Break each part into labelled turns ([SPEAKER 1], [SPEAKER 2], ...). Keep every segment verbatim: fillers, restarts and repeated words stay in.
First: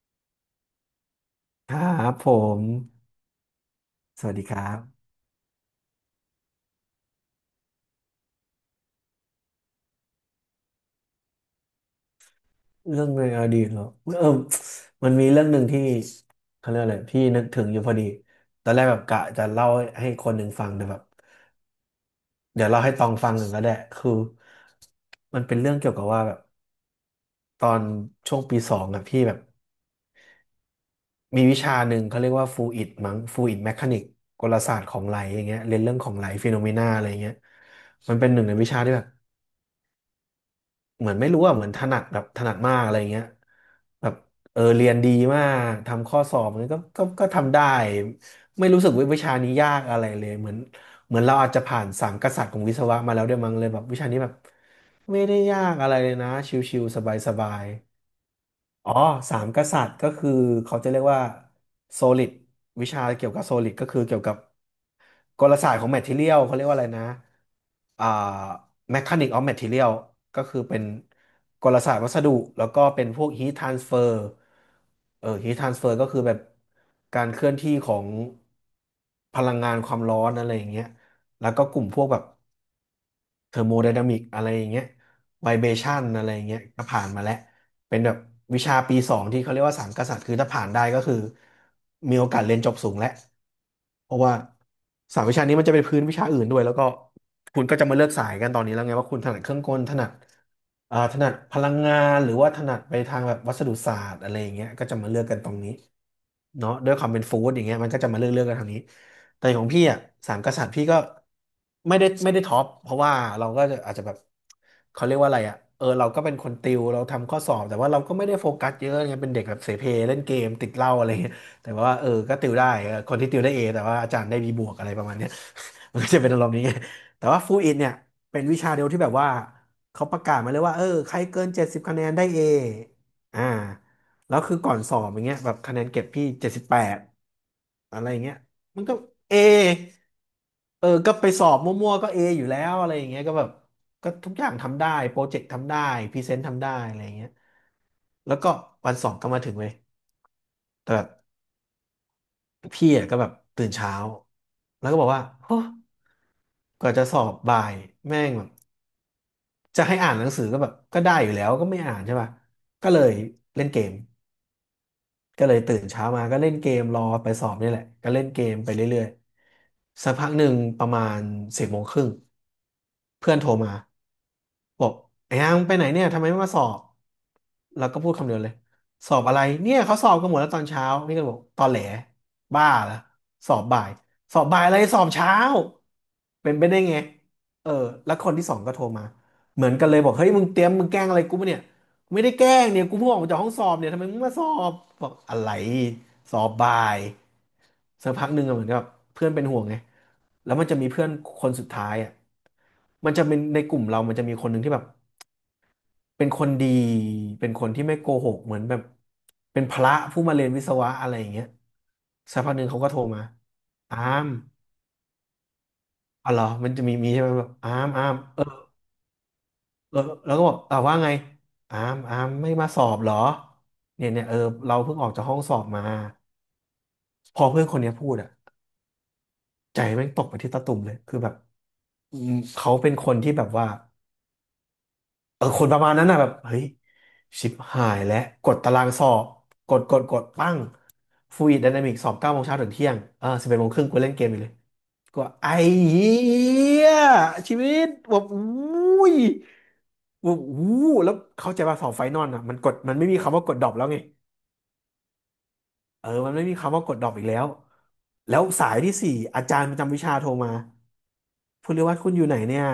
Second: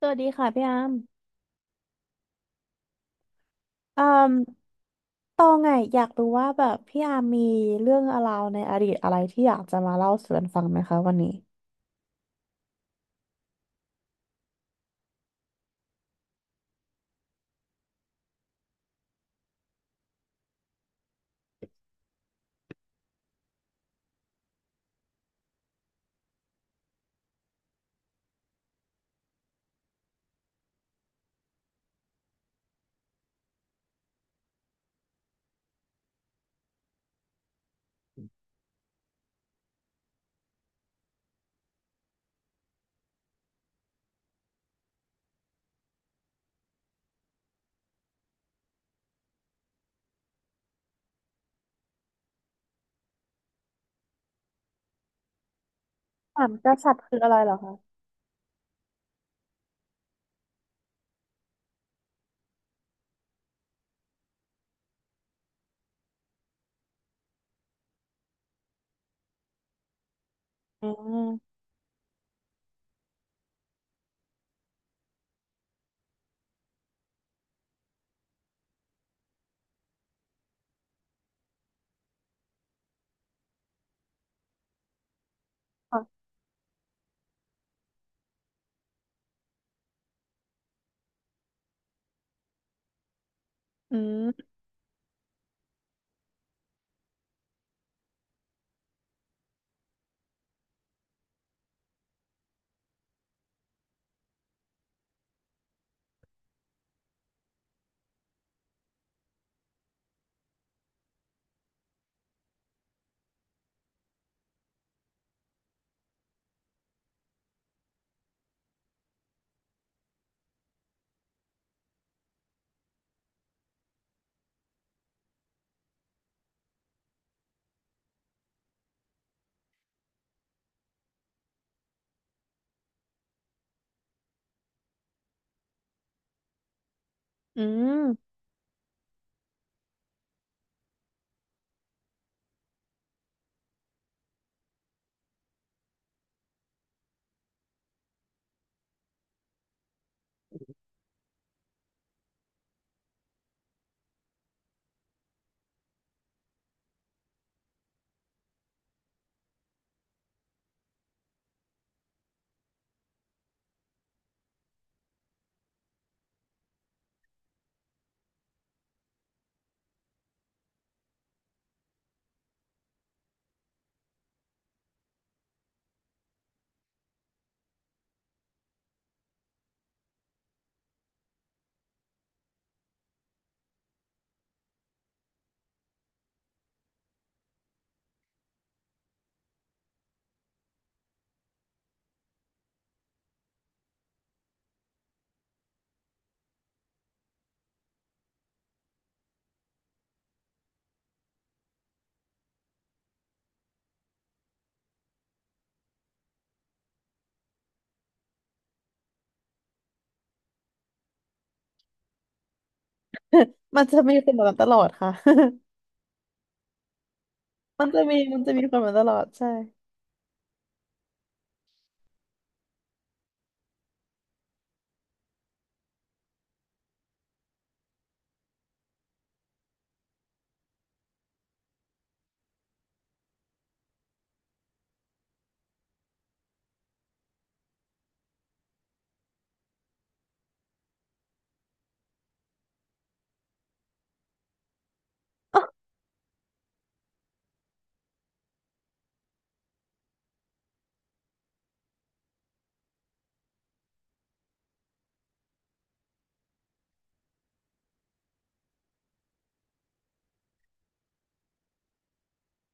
[SPEAKER 1] สวัสดีค่ะพี่อาร์ม
[SPEAKER 2] ครับผม
[SPEAKER 1] เอ่
[SPEAKER 2] ส
[SPEAKER 1] ม
[SPEAKER 2] วัสดีครับ
[SPEAKER 1] ตองไงอยากรู้ว่าแบบพี่อาร์มมีเรื่องราวในอดีตอะไรที่อยากจะมาเล่าสู่กันฟังไหมคะวันนี้
[SPEAKER 2] เรื่องในอดีตเหรอเออมันมีเรื่องหนึ่งที่เขาเรียกอะไรพี่นึกถึงอยู่พอดีตอนแรกแบบกะจะเล่าให้คนหนึ่งฟังแต่แบบ
[SPEAKER 1] อ
[SPEAKER 2] เดี๋ยวเล่าให้ตองฟังหนึ่งก็ได้คือมันเป็นเรื่องเกี่ยวกับว่าแบบตอนช่วงปีสองอะพี่แบบมีวิชาหนึ่งเขาเรียกว่าฟลูอิดมั้งฟลูอิดแมคานิกกลศาสตร์ของไหลอย่างเงี้ยเรียนเรื่องของไหลฟีโนเมนาอะไรอย่างเงี้ยมันเป็นหนึ่งในวิชาที่แบบ เหมือนไม่รู้อ่ะเหมือนถนัดแบบถนัดมากอะไรเงี้ยแบบเออเรียนดีมากทำข้อสอบมันก็ก็ก็ทำได้ไม่รู้สึกว่าวิชานี้ยากอะไรเลยเหมือนเหมือนเราอาจจะผ่านสามกษัตริย์ของวิศวะมาแล้วด้วยมั้งเลยแบบวิชานี้แบบไม่ได้ยากอะไรเลยนะ
[SPEAKER 1] สา
[SPEAKER 2] ช
[SPEAKER 1] มก
[SPEAKER 2] ิว
[SPEAKER 1] ษัต
[SPEAKER 2] ๆ
[SPEAKER 1] ริ
[SPEAKER 2] ส
[SPEAKER 1] ย์คืออะไรเห
[SPEAKER 2] บา
[SPEAKER 1] รอ
[SPEAKER 2] ย
[SPEAKER 1] คะ
[SPEAKER 2] อ๋อสามกษัตริย์ก็คือเขาจะเรียกว่าโซลิดวิชาเกี่ยวกับโซลิดก็คือเกี่ยวกับกลศาสตร์ของแมท e เทียลเขาเรียกว่าอะไรนะอ่าแมคานิกออฟแมท e เ i ียลก็คือเป็น
[SPEAKER 1] อืม
[SPEAKER 2] กลศาสตร์วัสดุแล้วก็เป็นพวกฮีททรานสเฟอร์เออฮีททรานสเฟอร์ก็คือแบบการเคลื่อนที่ของพลังงานความร้อนอะไรอย่างเงี้ยแล้วก็กลุ่มพวกแบบ เทอร์โมไดนามิกอะไรอย่างเงี้ยไวเบชัน
[SPEAKER 1] อ่ะ
[SPEAKER 2] อะไรอย่างเงี้ยก็ผ่านมาแล้วเป็นแบบวิชาปีสองที่เขาเรียกว่าสามกษัตริย์คือถ้าผ่านได้ก็คือมีโอกาสเรียนจบสูงแล้ว
[SPEAKER 1] อื
[SPEAKER 2] เพราะว่า
[SPEAKER 1] ม
[SPEAKER 2] สามวิชานี้มันจะเป็นพื้นวิชาอื่นด้วยแล้วก็คุณก็จะมาเลือกสายกันตอนนี้แล้วไงว่าคุณถนัดเครื่องกลถนัดเอ่อถนัดพลังงานหรือว่าถนัดไปทางแบบวัสดุศาสตร์อะไรอย่างเงี้ยก็จะมาเลือกกันตรงนี้เนาะด้วยความเป็นฟู้ดอย่างเงี้ยมันก็จะมาเลือกเลือกกันทางนี้ แต่ของพี่อ่ะสามกษัตริย์พี่ก็ไม่ได้ไม่ได้ท็อปเพราะว่าเราก็จะอาจจะแบบเขาเรียกว่าอะไรอ่ะเออเราก็เป็นคนติวเราทำข้อสอบแต่ว่าเราก็ไม่ได้โฟกัสเยอะไงเป็นเด็กแบบเสเพเล่นเกมติดเหล้าอะไรเงี้ยแต่ว่าเออก็ติวได้เออคนที่ติวได้เอแต่ว่าอาจารย์ได้บีบวกอะไรประมาณเนี้ย มันก็จะเป็นอารมณ์นี้ไงแต่ว่าฟูอิดเนี่ยเป็นวิชาเดียวที่แบบว่าเขาประกาศมาเลยว่าเออใครเกินเจ็ดสิบคะแนนได้เออ่าแล้วคือก่อนสอบอย่างเงี้ยแบบคะแนนเก็บพี่เจ็ดสิบแปด
[SPEAKER 1] อื
[SPEAKER 2] อะไรอย่าง
[SPEAKER 1] ม
[SPEAKER 2] เงี้ย มันก็เอเออก็ไปสอบมั่วๆก็เออยู่แล้วอะไรอย่างเงี้ยก็แบบก็ทุกอย่างทำได้โปรเจกต์ทำได้พรีเซนต์ทำได้อะไรอย่างเงี้ยแล้วก็วันสองก็มาถึงเลยแต่แบบพี่อ่ะก็แบบตื่นเช้า แล้วก็บอกว่าโอ้กว่าจะสอบบ่ายแม่งแบบจะให้อ่านหนังสือก็แบบก็ได้อยู่แล้วก็ไม่อ่านใช่ป่ะก็เลยเล่นเกม ก็เลยตื่นเช้ามาก็เล่นเกมรอไปสอบนี่แหละก็เล่นเกมไปเรื่อยๆ สักพักหนึ่งประมาณสิบโมงครึ่งเพื่อนโทรมาบอกไอ้ยังไปไหนเนี่ยทำไมไม่มาสอบแล้วก็พูดคำเดียวเลยสอบอะไรเนี่ยเขาสอบกันหมดแล้วตอนเช้านี่ก็บอกตอนแหลบ้าละสอบบ่ายสอบบ่ายอะไรสอบเช้าเป็นไปได้ไงเออแล้วคนที่สองก็โทรมาเหมือนกันเลยบอกเฮ้ยมึงเตรียมมึงแกล้งอะไรกูปะเนี่ย ไม่ได้แกล้งเนี่ยกูเพิ่งออกมาจากห้องสอบเนี่ยทำไมมึงมาสอบบอกอะไรสอบบ่ายสักพักหนึ่งอะเหมือนกับเพื่อนเป็นห่วงไงแล้วมันจะมีเพื่อนคนสุดท้ายอ่ะมันจะเป็นในกลุ่มเรามันจะมีคนหนึ่งที่แบบเป็นคนดีเป็นคนที่ไม่โกหกเหมือนแบบเป็นพระผู้มาเรียนวิศวะอะไรอย่างเงี้ยสักพักหนึ่งเขาก็โทรมา
[SPEAKER 1] มันจะ
[SPEAKER 2] อา
[SPEAKER 1] มีค
[SPEAKER 2] ม
[SPEAKER 1] นแบบนั้นตลอดค่ะ
[SPEAKER 2] อ๋อเหรอมันจะมีมีใช่ไหมแบบอา
[SPEAKER 1] มัน
[SPEAKER 2] ม
[SPEAKER 1] จะ
[SPEAKER 2] อาม
[SPEAKER 1] มีมั
[SPEAKER 2] เอ
[SPEAKER 1] น
[SPEAKER 2] อ
[SPEAKER 1] จะมีคนแบบนั้นตลอดใช่
[SPEAKER 2] แล้วแล้วก็บอกอ่าว่าไงอามอามไม่มาสอบเหรอเนี่ยเนี่ยเออเราเพิ่งออกจากห้องสอบมาพอเพื่อนคนเนี้ยพูดอ่ะใจแม่งตกไปที่ตะตุ่มเลยคือแบบอืมเขาเป็นคนที่แบบว่าเออคนประมาณนั้นน่ะแบบเฮ้ยชิบหายแล้วกดตารางสอบกดกดกดปั้งฟ l ูอิดไดนามิกสอบเก้าโมงเช้าถึงเที่ยงเออสิบเอ็ดโมงครึ่งกูเล่นเกมอยู่เลยก็ไอ้เหี้ยชีวิตแบบอุ้ย วูบวูบแล้วเข้าใจว่าเสาไฟนอนอ่ะมันกดมันไม่มีคำว่ากดดรอปแล้วไงเออมันไม่มีคำว่ากดดรอปอีกแล้วแล้วสายที่สี่อาจารย์ประจำวิชาโทรมาภุณิวัฒน์คุณอยู่ไหนเนี่ย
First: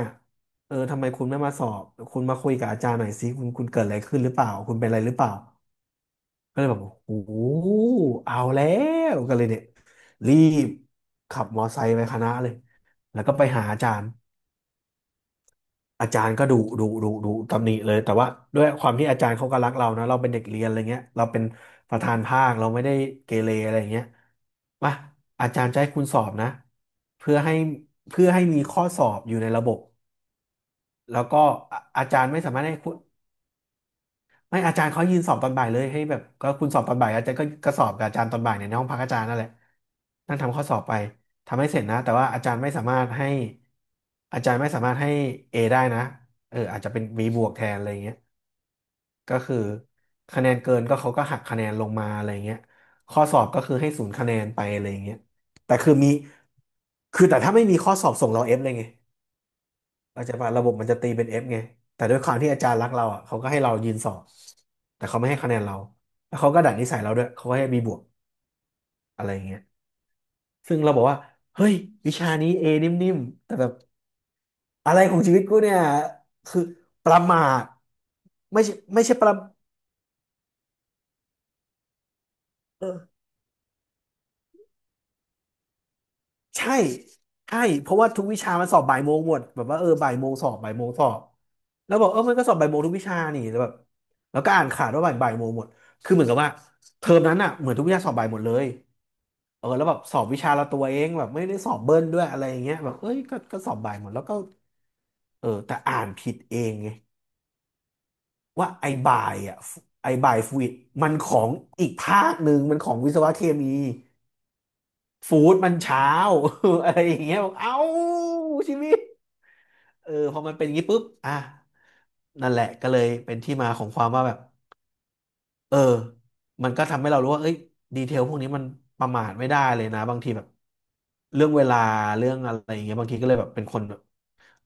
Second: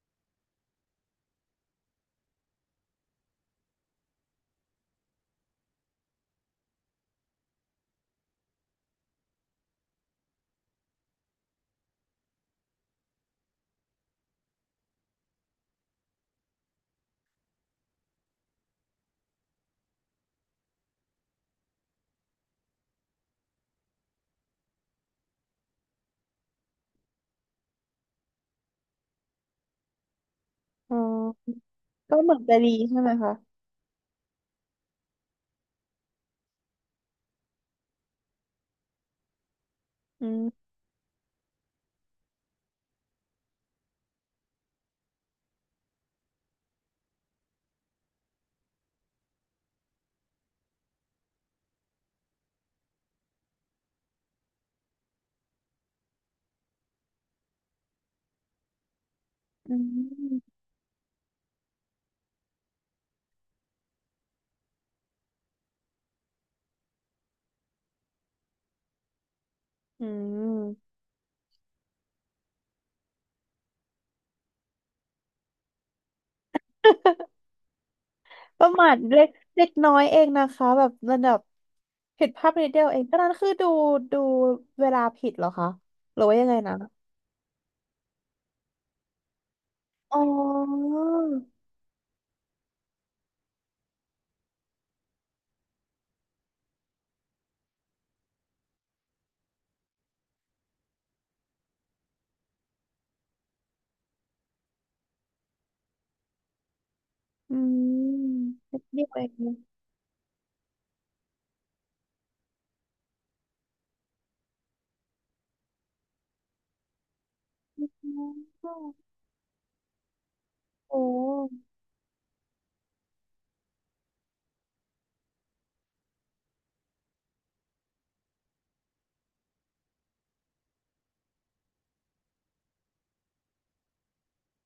[SPEAKER 2] เออทำไมคุณไม่มาสอบคุณมาคุยกับอาจารย์หน่อยสิคุณคุณเกิดอะไรขึ้นหรือเปล่าคุณเป็นอะไรหรือเปล่าก็เลยแบบโอ้โหเอาแล้วก็เลยเนี่ยรีบขับมอไซค์ไปคณะเลยแล้วก็ไปหาอาจารย์ อาจารย์ก็ดุดุดุดุตำหนิเลยแต่ว่าด้วยความที่อาจารย์เขาก็รักเรานะเราเป็นเด็กเรียนอะไรเงี้ยเราเป็นประธานภาคเราไม่ได้เกเรอะไรเงี้ยมาอาจารย์จะให้คุณสอบนะเพื่อให้เพื่อให้มีข้อสอบอยู่ในระบบ
[SPEAKER 1] อ๋อ
[SPEAKER 2] แล้วก็ อาอา
[SPEAKER 1] ก็
[SPEAKER 2] จาร
[SPEAKER 1] เห
[SPEAKER 2] ย์
[SPEAKER 1] มือ
[SPEAKER 2] ไม่
[SPEAKER 1] น
[SPEAKER 2] สา
[SPEAKER 1] จะ
[SPEAKER 2] มารถ
[SPEAKER 1] ดี
[SPEAKER 2] ให้คุณ
[SPEAKER 1] ใช่ไหมคะ
[SPEAKER 2] ไม่อาจารย์เขายืนสอบตอนบ่ายเลยให้แบบก็คุณสอบตอนบ่ายอาจารย์ก็ก็สอบกับอาจารย์ตอนบ่ายเนี่ยในห้องพักอาจารย์นั่นแหละ
[SPEAKER 1] อื
[SPEAKER 2] นั่งทำข้อ
[SPEAKER 1] ม
[SPEAKER 2] สอบไปทำให้เสร็จนะแต่ว่าอาจารย์ไม่สามารถให้อาจารย์ไม่สามารถให้เอได้นะเอออาจจะเป็น บี บวกแทนอะไรอย่างเงี้ยก็คือคะแนนเกินก็เขาก็หักคะแนนลงมาอะไรอย่างเงี้ยข้อสอบก็คือให้ศูนย์คะแนนไปอะไรอย่างเงี้ยแต่คือมีคือแต่ถ้าไม่มีข้อสอบส่งเราเอฟเลยไง
[SPEAKER 1] อื
[SPEAKER 2] เราจจะว่า
[SPEAKER 1] ม
[SPEAKER 2] ระบบมันจะตีเป็นเอฟไงแต่ด้วยความที่อาจารย์รักเราอ่ะเขาก็ให้เรายืนสอบแต่เขาไม่ให้คะแนนเราแล้วเขาก็ดัดนิสัยเราด้วยเขาก็ให้มีบวกอะไรอย่างเงี้ย
[SPEAKER 1] อื
[SPEAKER 2] ซึ่งเรา
[SPEAKER 1] ม
[SPEAKER 2] บอกว่าเฮ้ยวิชานี้เอนิ่มๆแต่แบบอะไรของชีวิตกูเนี่ยคือประมาท
[SPEAKER 1] ป
[SPEAKER 2] ไม่
[SPEAKER 1] ระ
[SPEAKER 2] ใช่
[SPEAKER 1] มาท
[SPEAKER 2] ไม่ใช่
[SPEAKER 1] เล็
[SPEAKER 2] ป
[SPEAKER 1] ก
[SPEAKER 2] ระ
[SPEAKER 1] เล็กน้อยเองนะคะแบบระดับผิดภาพนิดเดี
[SPEAKER 2] เอ
[SPEAKER 1] ยว
[SPEAKER 2] อ
[SPEAKER 1] เองก็นั้นคือดูดูเวลาผิดเหรอคะหรือว่ายังไง
[SPEAKER 2] ใช่
[SPEAKER 1] นะ
[SPEAKER 2] ใช่เพราะว่าทุกวิชามันสอบบ่ายโมงหมด แบบว่าเออบ่าย
[SPEAKER 1] อ๋
[SPEAKER 2] โมงสอบบ่ายโมง
[SPEAKER 1] อ
[SPEAKER 2] สอบแล้วบอกเออมันก็สอบบ่ายโมงทุกวิชานี่ แล้วแบบแล้วก็อ่านขาดว่าบ่ายบ่ายโมงหมด คือเหมือนกับว่าเทอมนั้นอ่ะเหมือนทุกวิชาสอบบ่ายหมดเลยเออแล้วแบบสอบวิชาละตัวเองแบบไม่ได้สอบเบิ้ลด้วยอะไรอย่างเงี้ยแบบเอ้ยก็ก็สอบบ่ายหมดแล้วก็เออแต่อ่านผิดเองไง
[SPEAKER 1] อืม
[SPEAKER 2] ว่า
[SPEAKER 1] นิด
[SPEAKER 2] ไอ้
[SPEAKER 1] เดียว
[SPEAKER 2] บ่า
[SPEAKER 1] เอ
[SPEAKER 2] ย
[SPEAKER 1] ง
[SPEAKER 2] อ่ะไอ้บ่ายฟูดมันของอีกภาคหนึ่งมันของวิศวะเคมีฟู้ดมันเช้า อะไรอย่างเงี้ยบอกเอ้า
[SPEAKER 1] อ๋อ
[SPEAKER 2] ชีวิต เออพอมันเป็นอย่างนี้ปุ๊บ
[SPEAKER 1] โอ้
[SPEAKER 2] อ่ะนั่นแหละก็เลยเป็นที่มาของความว่าแบบเออมันก็ทำให้เรารู้ว่าเอ้ยดีเทลพวกนี้มันประมาทไม่ได้เลยนะบางทีแบบเรื่องเวลาเรื่องอะไรอย่างเงี้ยบางทีก็เลยแบบเป็นคนแบบ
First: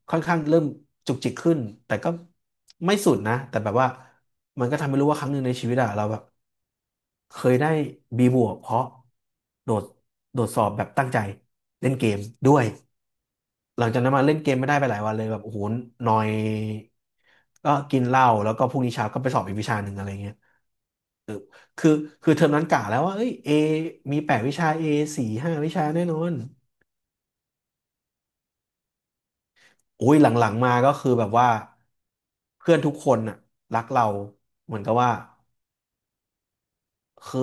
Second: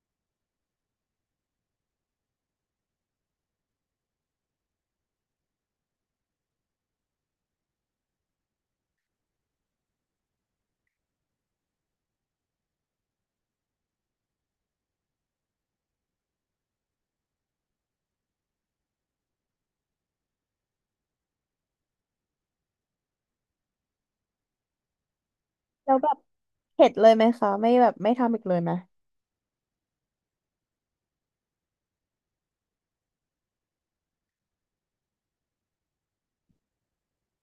[SPEAKER 2] ค่อนข้างเริ่มจุกจิกขึ้นแต่ก็ไม่สุดนะแต่แบบว่ามันก็ทำให้รู้ว่าครั้งหนึ่งในชีวิตอะเราแบบเคยได้บี บวกเพราะโดดโดดสอบแบบตั้งใจเล่นเกมด้วย หลังจากนั้นมาเล่นเกมไม่ได้ไปหลายวันเลยแบบโอ้โหนอยก็กินเหล้าแล้วก็พรุ่งนี้เช้าก็ไปสอบอีกวิชาหนึ่งอะไรเงี้ยคือคือเทอมนั้นกะแล้วว่าเอ้ยเอมีแปดวิชาเอสี่ห้าวิชา
[SPEAKER 1] แล้ว
[SPEAKER 2] แน่
[SPEAKER 1] แบ
[SPEAKER 2] น
[SPEAKER 1] บ
[SPEAKER 2] อน
[SPEAKER 1] เข็ดเลยไหมคะไม่แบบไม่ทำอีกเลยไหม
[SPEAKER 2] โอ้ยหลังๆมาก็คือแบบว่าเพื่อนทุกคนน่ะรักเราเหมือนกับว่า คือ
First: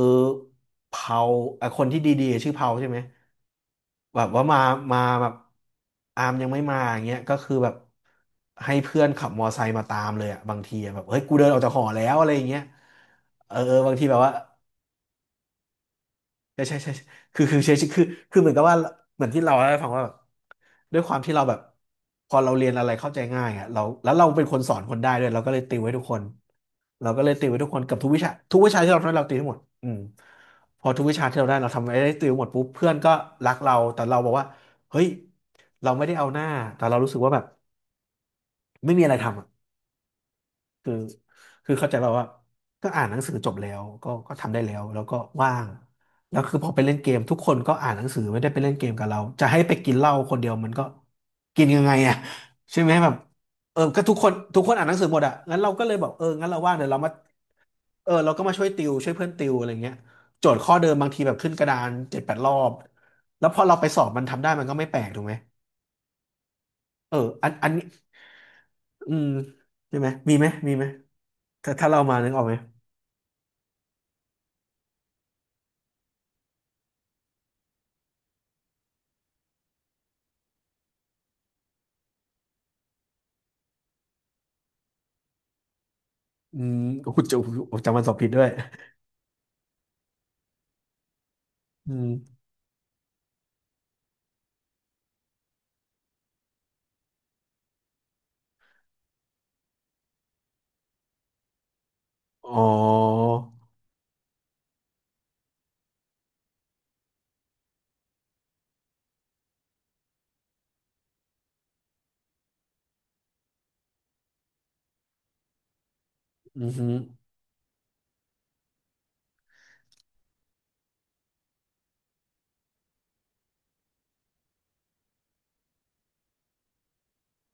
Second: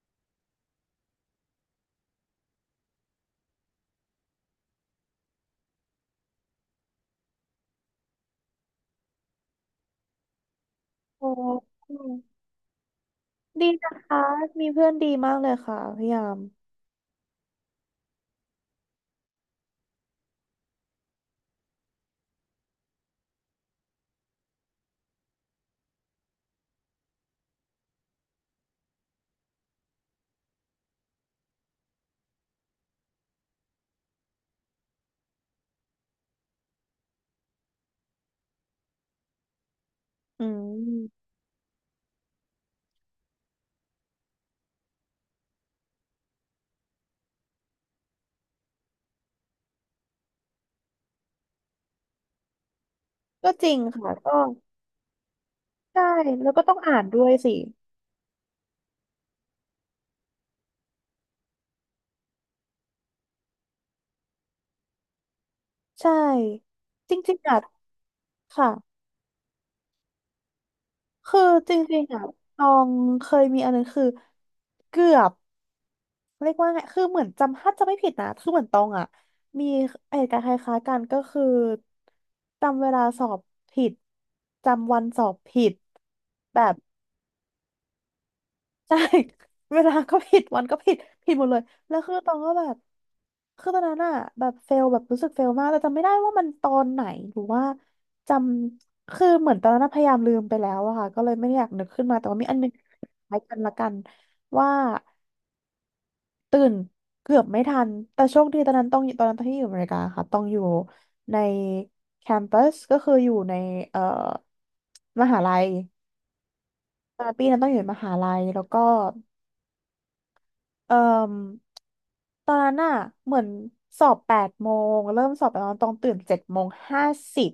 [SPEAKER 2] เผาไอ้คนที่ดีๆชื่อเผาใช่ไหมแบบว่ามามาแบบอามยังไม่มาอย่างเงี้ยก็คือแบบให้เพื่อนขับมอไซค์มาตามเลยอะบางทีอะแบบเฮ้ย
[SPEAKER 1] โอ
[SPEAKER 2] กูเดินออกจากห
[SPEAKER 1] ้
[SPEAKER 2] อแล้วอะไรอย่างเงี้ยเออ
[SPEAKER 1] ดี
[SPEAKER 2] เออ
[SPEAKER 1] นะ
[SPEAKER 2] บางทีแบ
[SPEAKER 1] คะ
[SPEAKER 2] บว่า
[SPEAKER 1] มีเพื่อนดีมากเลยค่ะพยายาม
[SPEAKER 2] ใช่ใช่ใช่คือคือใช่คือคือเหมือนกับว่าเหมือนที่เราเล่าให้ฟังว่าแบบด้วยความที่เราแบบพอเราเรียนอะไรเข้าใจง่ายอ่ะเราแล้วเราเป็นคนสอนคนได้ด้วยเราก็เลยติวให้ทุกคนเราก็เลยติวให้ทุกคนกับทุกวิชาทุกวิชาที่เราทำเราติวให้หมดอืมพอทุกวิชาที่เราได้เราทำไอ้ได้ติวหมดปุ๊บเพื่อนก็รักเราแต่เราบอกว่าเฮ้ยเราไม่ได้เอาหน้าแต่เรารู้สึกว่าแบบไม่มีอะไรทำอะ
[SPEAKER 1] อื
[SPEAKER 2] คือ
[SPEAKER 1] ม
[SPEAKER 2] คือเข้าใจแบบว่าก็อ่านหนังสือจบแล้วก็ก็ทำได้แล้วแล้วก็ว่างแล้วคือพอไปเล่นเกมทุกคนก็อ่านหนังสือไม่ได้ไปเล่นเกมกับเราจะให้ไปกินเหล้าคนเดียวมันก็กินยังไงอ่ะใช่ไหมแบบ
[SPEAKER 1] ก็จริง
[SPEAKER 2] เออก็
[SPEAKER 1] ค่ะ
[SPEAKER 2] ทุกคน
[SPEAKER 1] ก็
[SPEAKER 2] ทุกคนอ่านหนังสือหมดอ่ะงั้นเราก็เลย
[SPEAKER 1] ใช่
[SPEAKER 2] บอกเออ
[SPEAKER 1] แล้
[SPEAKER 2] งั้น
[SPEAKER 1] ว
[SPEAKER 2] เรา
[SPEAKER 1] ก็ต้
[SPEAKER 2] ว่า
[SPEAKER 1] อ
[SPEAKER 2] ง
[SPEAKER 1] ง
[SPEAKER 2] เดี๋ยว
[SPEAKER 1] อ่า
[SPEAKER 2] เรา
[SPEAKER 1] น
[SPEAKER 2] มา
[SPEAKER 1] ด้วยสิ
[SPEAKER 2] เออเราก็มาช่วยติวช่วยเพื่อนติวอะไรเงี้ยโจทย์ข้อเดิมบางทีแบบขึ้นกระดานเจ็ดแปดรอบแล้วพอเราไปสอบมันทำได้มันก็ไม่แปลกถูกไหม
[SPEAKER 1] ใช่จ
[SPEAKER 2] เออ
[SPEAKER 1] ริงๆ
[SPEAKER 2] อัน
[SPEAKER 1] อ่ะ
[SPEAKER 2] อันนี้
[SPEAKER 1] ค่ะ
[SPEAKER 2] อืมใช่ไหมมีไหมมีไหม
[SPEAKER 1] คือจ
[SPEAKER 2] ถ้าถ้า
[SPEAKER 1] ริ
[SPEAKER 2] เรา
[SPEAKER 1] งๆ
[SPEAKER 2] มา
[SPEAKER 1] อ่ะ
[SPEAKER 2] นึกออกไหม
[SPEAKER 1] ตองเคยมีอันนึงคือเกือบเรียกว่าไง คือเหมือนจำถ้าจำไม่ผิดนะคือเหมือนตองอ่ะมีเหตุการณ์คล้ายๆกันก็คือจำเวลาสอบผิดจำวันสอบผิดแบ
[SPEAKER 2] อื
[SPEAKER 1] บ
[SPEAKER 2] ม โอ้โหจำจำวันสอบผิดด้วย
[SPEAKER 1] ใช่ เวลาก็ผิดวันก็ผิดผิดหมดเลย
[SPEAKER 2] อื
[SPEAKER 1] แล้ว
[SPEAKER 2] ม
[SPEAKER 1] คือตองก็แบบคือตอนนั้นอะแบบเฟลแบบรู้สึกเฟลมากแต่จำไม่ได้ว่ามันตอนไหนหรือว่าจำคือเหมือนตอนนั้นอะพยายามลืมไปแล้วอะค่ะก็เลยไม่ได้อยากนึกขึ้นมาแต่ว่ามีอั
[SPEAKER 2] อ๋
[SPEAKER 1] น
[SPEAKER 2] อ
[SPEAKER 1] หนึงคล้ายกันละกันว่าตื่นเกือบไม่ทันแต่โชคดีตอนนั้นต้องตอนนั้นตอนที่อยู่อเมริกาค่ะต้องอยู่ในแคมปัสก็คืออยู่ในเอ่อมหาลัย
[SPEAKER 2] อืมฮึ
[SPEAKER 1] ตอนปีนั้นต้องอยู่ในมหาลัยแล้วก็ เอ่มตอนนั้นอะเหมือนสอบแปดโมงเริ่มสอบตอนต้องตื่นเจ็ดโมงห้าสิบ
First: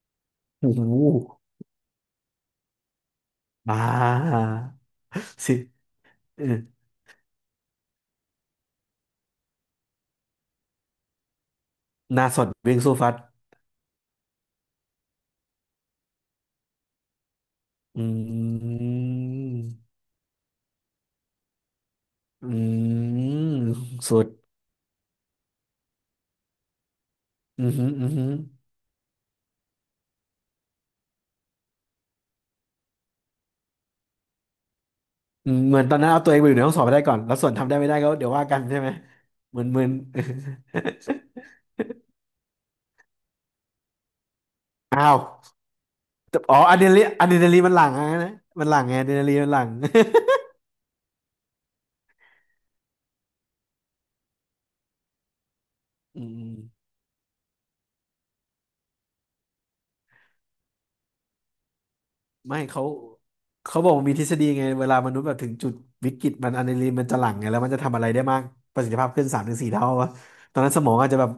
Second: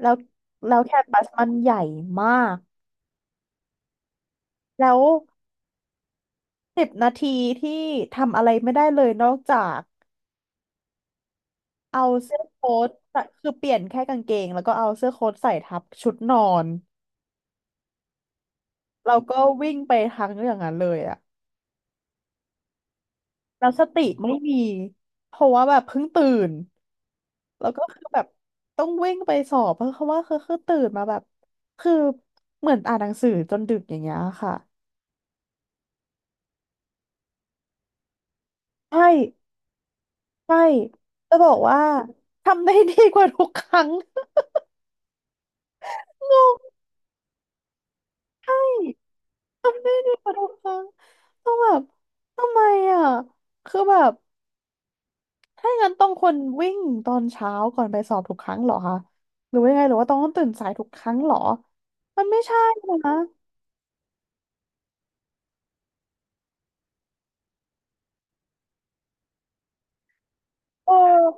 [SPEAKER 1] แล้ว
[SPEAKER 2] โอ้
[SPEAKER 1] แล้ว
[SPEAKER 2] โห
[SPEAKER 1] แคมปัสมันใหญ่มาก
[SPEAKER 2] บ้า
[SPEAKER 1] แล้ว
[SPEAKER 2] สิเออ
[SPEAKER 1] สิบนาทีที่ทำอะไรไม่ได้เลยนอกจากเอา
[SPEAKER 2] หน้า
[SPEAKER 1] เสื้
[SPEAKER 2] ส
[SPEAKER 1] อ
[SPEAKER 2] ด
[SPEAKER 1] โค้
[SPEAKER 2] วิ่ง
[SPEAKER 1] ท
[SPEAKER 2] สู้ฟัด
[SPEAKER 1] ใส่คือเปลี่ยนแค่กางเกงแล้วก็เอาเสื้อโค้ทใส่ทับชุดนอน
[SPEAKER 2] อืม
[SPEAKER 1] เราก็วิ่งไปทางอย่างนั้นเลยอะ
[SPEAKER 2] อืม
[SPEAKER 1] แล้วสติ
[SPEAKER 2] สุด
[SPEAKER 1] ไม่มีเพราะว่าแบบเพิ่งตื่น
[SPEAKER 2] อื
[SPEAKER 1] แล้ว
[SPEAKER 2] ม
[SPEAKER 1] ก็
[SPEAKER 2] ฮึ
[SPEAKER 1] คือ
[SPEAKER 2] อืม
[SPEAKER 1] แบ
[SPEAKER 2] ฮึ
[SPEAKER 1] บต้องวิ่งไปสอบเพราะเขาว่าคือคือตื่นมาแบบคือเหมือนอ่านหนังสือจนดึกอย่างเงี้ยค่ะ
[SPEAKER 2] อืมเหมือนตอนนั้นเอาตัวเองไปอยู่ในห้องสอบไปได้ก่อนแล้วส่วนทำได้ไม่ได้ก็เดี๋ยวว่ากันใช่ไหม
[SPEAKER 1] ใช่
[SPEAKER 2] เหมือนเหมือน
[SPEAKER 1] ใช่จะบอกว่าทำได้ดีกว่าทุกครั้ง
[SPEAKER 2] อ้าว
[SPEAKER 1] ง
[SPEAKER 2] แต่อ๋อ
[SPEAKER 1] ง
[SPEAKER 2] อะดรีนาลีนอะดรีนาลีนมันหลั่งอะนะ
[SPEAKER 1] ใช่
[SPEAKER 2] มันหลั่งไงอะดรีนาลีนมันหลั่ง
[SPEAKER 1] ดีกว่าทุกครั้งต้องแบบทำไมอ่ะคือแบบถ้างั้นต้อง
[SPEAKER 2] อื
[SPEAKER 1] คน
[SPEAKER 2] ม
[SPEAKER 1] วิ่งตอนเช้าก่อนไปสอบทุกครั้งเหรอคะหรือว่ายังไงหรือว่าต้องตื่นสายทุกครั้งเหรอมันไม่
[SPEAKER 2] ไม่
[SPEAKER 1] ใช่
[SPEAKER 2] เขา
[SPEAKER 1] นะ
[SPEAKER 2] เขาบอกว่ามีทฤษฎีไงเวลามนุษย์แบบถึงจุดวิกฤตมันอะดรีนาลีนมันจะหลั่งไงแล้วมันจะทำอะไรได้มากประสิทธิภาพขึ้นสามถึงสี่เท่าวะตอนนั้นสม
[SPEAKER 1] เอ
[SPEAKER 2] องอาจจะ
[SPEAKER 1] อ
[SPEAKER 2] แบบ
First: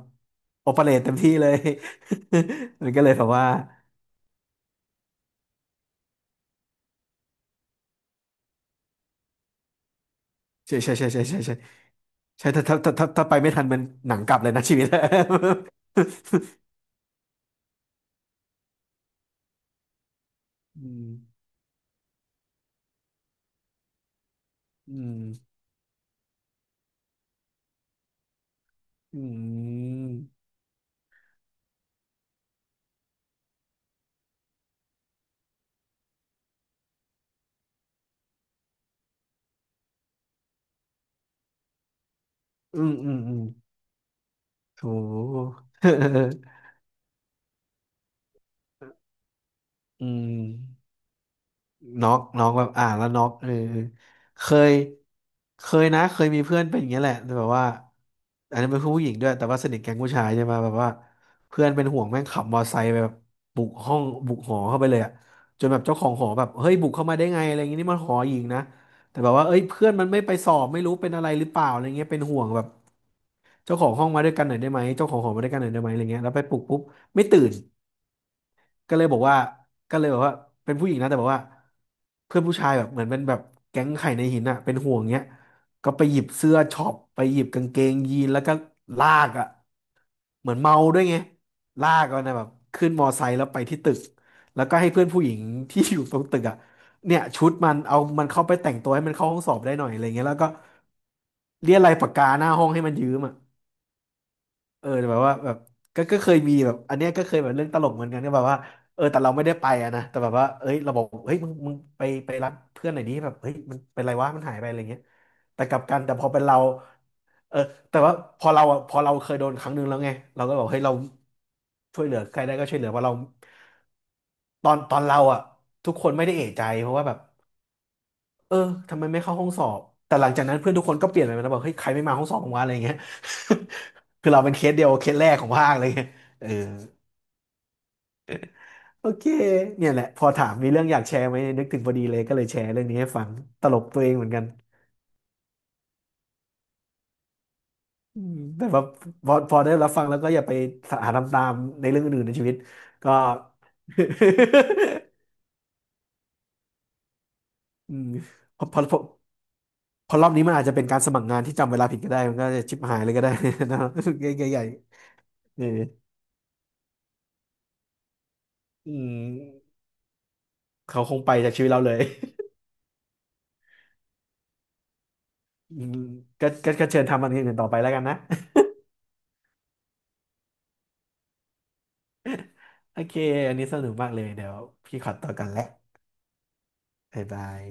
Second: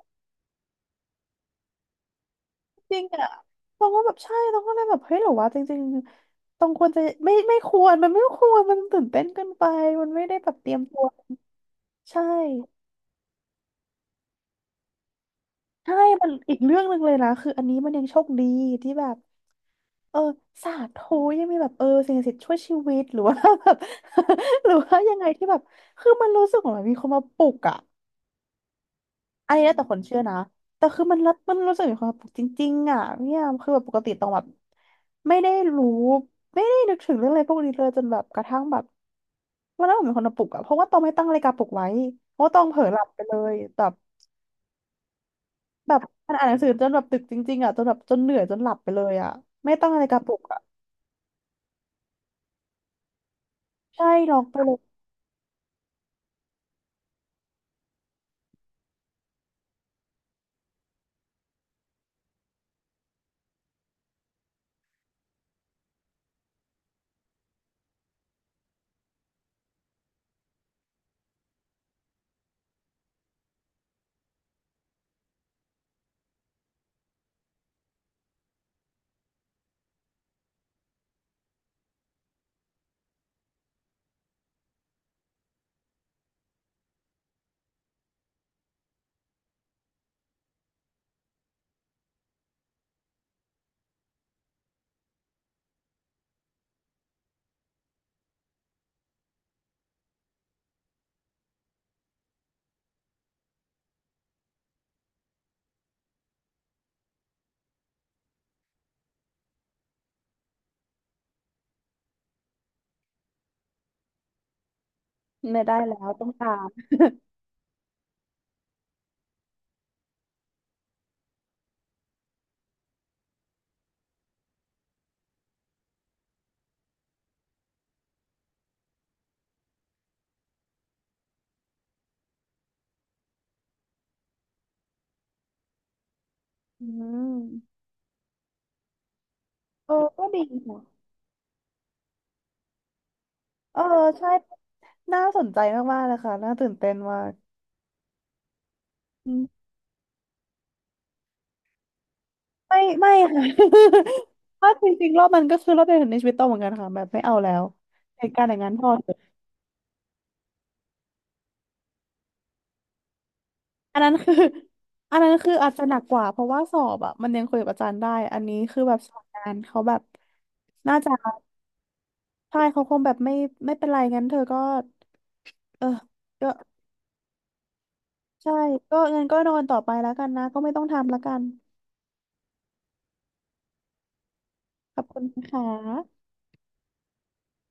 [SPEAKER 2] โอเปเรตเต็มที่เลย มัน
[SPEAKER 1] จริ
[SPEAKER 2] ก็
[SPEAKER 1] ง
[SPEAKER 2] เลยแบ
[SPEAKER 1] อะ
[SPEAKER 2] บว่า
[SPEAKER 1] ต้องว็แบบใช่ต้องก็เลยแบบเฮ้ยหรือว่าจริงๆตองควรจะไม่ไม่ควรมันไม่ควรมันตื่นเต้นเกินไปมันไม่ได้แบบเตรี
[SPEAKER 2] ใช่
[SPEAKER 1] ยม
[SPEAKER 2] ใช่
[SPEAKER 1] ตัว
[SPEAKER 2] ใช่ใช่ใช่ใช่
[SPEAKER 1] ใช
[SPEAKER 2] ใช่ถ้าถ้า
[SPEAKER 1] ่
[SPEAKER 2] ถ้าถ้าถ้าไปไม่ทันมันหนังกลับเลยนะ ชีวิต
[SPEAKER 1] ใช่มันอีกเรื่องหนึ่งเลยนะคืออันนี้มันยังโชคดีที่แบบเออสา
[SPEAKER 2] อืม
[SPEAKER 1] ธุยังมีแบบเออสิ่งศักดิ์สิทธิ์ช่วยชีวิตหรือว่าแบบ หรือ
[SPEAKER 2] อื
[SPEAKER 1] ว่ายังไงที่แบ
[SPEAKER 2] ม
[SPEAKER 1] บคือมันรู้สึกเหมือนมีคนมาปลุกอะ
[SPEAKER 2] อื
[SPEAKER 1] อันนี้แล้วแต่คนเชื่อนะ
[SPEAKER 2] ม
[SPEAKER 1] แต่คือมันรับมันรู้สึกมีความสุขจริงๆอ่ะเนี่ยคือแบบปกติต้องแบบไม่ได้รู้ไม่ได้นึกถึงเรื่องอะไรพวกนี้เลยจนแบบกระทั่งแบบวันนั้นผมเป็นคนมาปลุกอ่ะเพราะว่าต้องไม่ตั้งนาฬิกาปลุกไว้เพราะว่าต้องเผ
[SPEAKER 2] อื
[SPEAKER 1] ลอ
[SPEAKER 2] ม
[SPEAKER 1] หลับ
[SPEAKER 2] อืม
[SPEAKER 1] ไปเล
[SPEAKER 2] อืม
[SPEAKER 1] ยแบบ
[SPEAKER 2] โถ
[SPEAKER 1] แบบมัน อ่านหนังสือจนแบบดึกจริงๆอ่ะจนแบบจนเหนื่อยจนหลับไปเลยอ่ะไม่ตั้งนา
[SPEAKER 2] อื
[SPEAKER 1] ฬิกาป
[SPEAKER 2] ม
[SPEAKER 1] ลุกอ่ะ
[SPEAKER 2] น็อกน็อกแบบอ่านแล้วน็อกเออ
[SPEAKER 1] ใช่ล็อ
[SPEAKER 2] เค
[SPEAKER 1] กไปเล
[SPEAKER 2] ย
[SPEAKER 1] ย
[SPEAKER 2] เคยนะเคยมีเพื่อนเป็นอย่างเงี้ยแหละแต่แบบว่าอันนี้เป็นผู้หญิงด้วยแต่ว่าสนิทแก๊งผู้ชายใช่ไหมแบบว่าเพื่อนเป็นห่วงแม่งขับมอไซค์ไปแบบบุกห้องบุกหอเข้าไปเลยอะจนแบบเจ้าของหอแบบเฮ้ยบุกเข้ามาได้ไงอะไรอย่างงี้นี่มันหอหญิงนะแต่แบบว่าเอ้ยเพื่อนมันไม่ไปสอบไม่รู้เป็นอะไรหรือเปล่าอะไรเงี้ยเป็นห่วงแบบเจ้าของห้องมาด้วยกันหน่อยได้ไหมเจ้าของหอมาด้วยกันหน่อยได้ไหมอะไรเงี้ยแล้วไปปลุกปุ๊บไม่ตื่น ก็เลยบอกว่าก็เลยบอกว่าเป็นผู้หญิงนะแต่บอกว่าเพื่อนผู้ชายแบบเหมือนเป็นแบบแก๊งไข่ในหินอะเป็นห่วงเงี้ยก็ไปหยิบเสื้อช็อปไปหยิบกางเกงยีนแล้วก็ลากอะเหมือนเมาด้วยไงลากกันนะแบบขึ้นมอไซค์แล้วไปที่ตึกแล้วก็ให้เพื่อนผู้หญิงที่อยู่ตรงตึกอะเนี่ยชุดมันเอามันเข้าไปแต่งตัวให้มันเข้าห้องสอบได้หน่อยอะไรเงี้ยแล้วก็เรียกอะไรปากกาหน้าห้องให้มันยืมอะ เออแต่แบบว่าแบบก็ก็เคยมีแบบอันเนี้ยก็เคยแบบเรื่องตลกเหมือนกันก็แบบว่าเออแต่เราไม่ได้ไปอะนะแต่แบบว่าเอ้ยเราบอกเฮ้ยมึงมึงไปไปรับเพื่อนหน่อยนี้แบบเฮ้ยมันเป็นไรวะมันหายไปอะไรเงี้ย
[SPEAKER 1] ไม่
[SPEAKER 2] แต่ก
[SPEAKER 1] ได้
[SPEAKER 2] ลับ
[SPEAKER 1] แล้
[SPEAKER 2] กัน
[SPEAKER 1] ว
[SPEAKER 2] แต่พ
[SPEAKER 1] ต้อ
[SPEAKER 2] อ
[SPEAKER 1] ง
[SPEAKER 2] เป็น
[SPEAKER 1] ตา
[SPEAKER 2] เรา
[SPEAKER 1] ม
[SPEAKER 2] เออแต่ว่าพอเราอะพอเราเคยโดนครั้งหนึ่งแล้วไงเราก็บอกเฮ้ยเราช่วยเหลือใครได้ก็ช่วยเหลือว่าะเราตอนตอนเราอ่ะทุกคนไม่ได้เอะใจเพราะว่าแบบ เออทำไมไม่เข้าห้องสอบแต่หลังจากนั้นเพื่อนทุกคนก็เปลี่ยนไปแล้วบอกเฮ้ยใครไม่มาห้องสอบของว่าอะไรอย่างเงี้ย คือเราเป็นเคสเดียวเคสแรกของภาคเลยเออ
[SPEAKER 1] อืม
[SPEAKER 2] โอเคเนี่
[SPEAKER 1] เอ
[SPEAKER 2] ย
[SPEAKER 1] อ
[SPEAKER 2] แหละพ
[SPEAKER 1] ก็
[SPEAKER 2] อ
[SPEAKER 1] ดี
[SPEAKER 2] ถามมีเรื่องอ
[SPEAKER 1] ค่ะ
[SPEAKER 2] ยากแชร์ไหมนึกถึงพอดีเลยก็เลยแชร์เรื่องนี้ให้ฟังตล
[SPEAKER 1] เออ
[SPEAKER 2] กตัวเองเหมื
[SPEAKER 1] ใช่
[SPEAKER 2] อนกัน
[SPEAKER 1] น่าสนใจมากๆเลยค่ะน่าตื่นเต้นมาก
[SPEAKER 2] อืมแต่ว่าพอพอได้รับฟังแล้วก็อย่าไปหาทำตามในเรื่องอื่นในชีวิต
[SPEAKER 1] ไม่ไม่
[SPEAKER 2] ก็
[SPEAKER 1] ค่ะ เพราะจริงๆรอบมันก็คือรอบเดียวในชีวิตโตเหมือนกันค่ะแบบไม่เอาแล้ว
[SPEAKER 2] อืม
[SPEAKER 1] เหตุการณ์อย่าง
[SPEAKER 2] พอ
[SPEAKER 1] นั้น
[SPEAKER 2] พอ
[SPEAKER 1] พอ
[SPEAKER 2] พอ
[SPEAKER 1] เถอะ
[SPEAKER 2] พอรอบนี้มันอาจจะเป็นการสมัครงานที่จำเวลาผิดก็ได้มันก็จะชิบหายเลยก็ได้นะ
[SPEAKER 1] อันนั้น
[SPEAKER 2] ให
[SPEAKER 1] คือ
[SPEAKER 2] ญ่ใหญ่
[SPEAKER 1] อันนั้นคือ
[SPEAKER 2] ๆเออ
[SPEAKER 1] อาจจะหนักกว่าเพราะว่าสอบอ่ะมันยังคุยกับอาจารย์ได้อันนี้คือ
[SPEAKER 2] อื
[SPEAKER 1] แบบสอบ
[SPEAKER 2] ม
[SPEAKER 1] งานเขาแบบน่า
[SPEAKER 2] เขา
[SPEAKER 1] จะ
[SPEAKER 2] คงไปจากชีวิตเราเลย
[SPEAKER 1] ใช่เขาคงแบบไม่ไม่เป็นไรงั้นเธอก็
[SPEAKER 2] อื
[SPEAKER 1] เออ
[SPEAKER 2] ม
[SPEAKER 1] ก็
[SPEAKER 2] ก็ก็ก็เชิญทำอันอื่นต่อไปแล้วกันนะ
[SPEAKER 1] ใช่ก็งั้นก็นอนต่อไปแล้วกันนะก็ไม่ต้องทำแล้วกัน
[SPEAKER 2] โอเค อันนี้สนุกมากเลย เดี๋ยว
[SPEAKER 1] ข
[SPEAKER 2] พี่
[SPEAKER 1] อบ
[SPEAKER 2] ขอ
[SPEAKER 1] คุณ
[SPEAKER 2] ตัว
[SPEAKER 1] นะ
[SPEAKER 2] กั
[SPEAKER 1] ค
[SPEAKER 2] นแหละ
[SPEAKER 1] ะ
[SPEAKER 2] บ๊ายบาย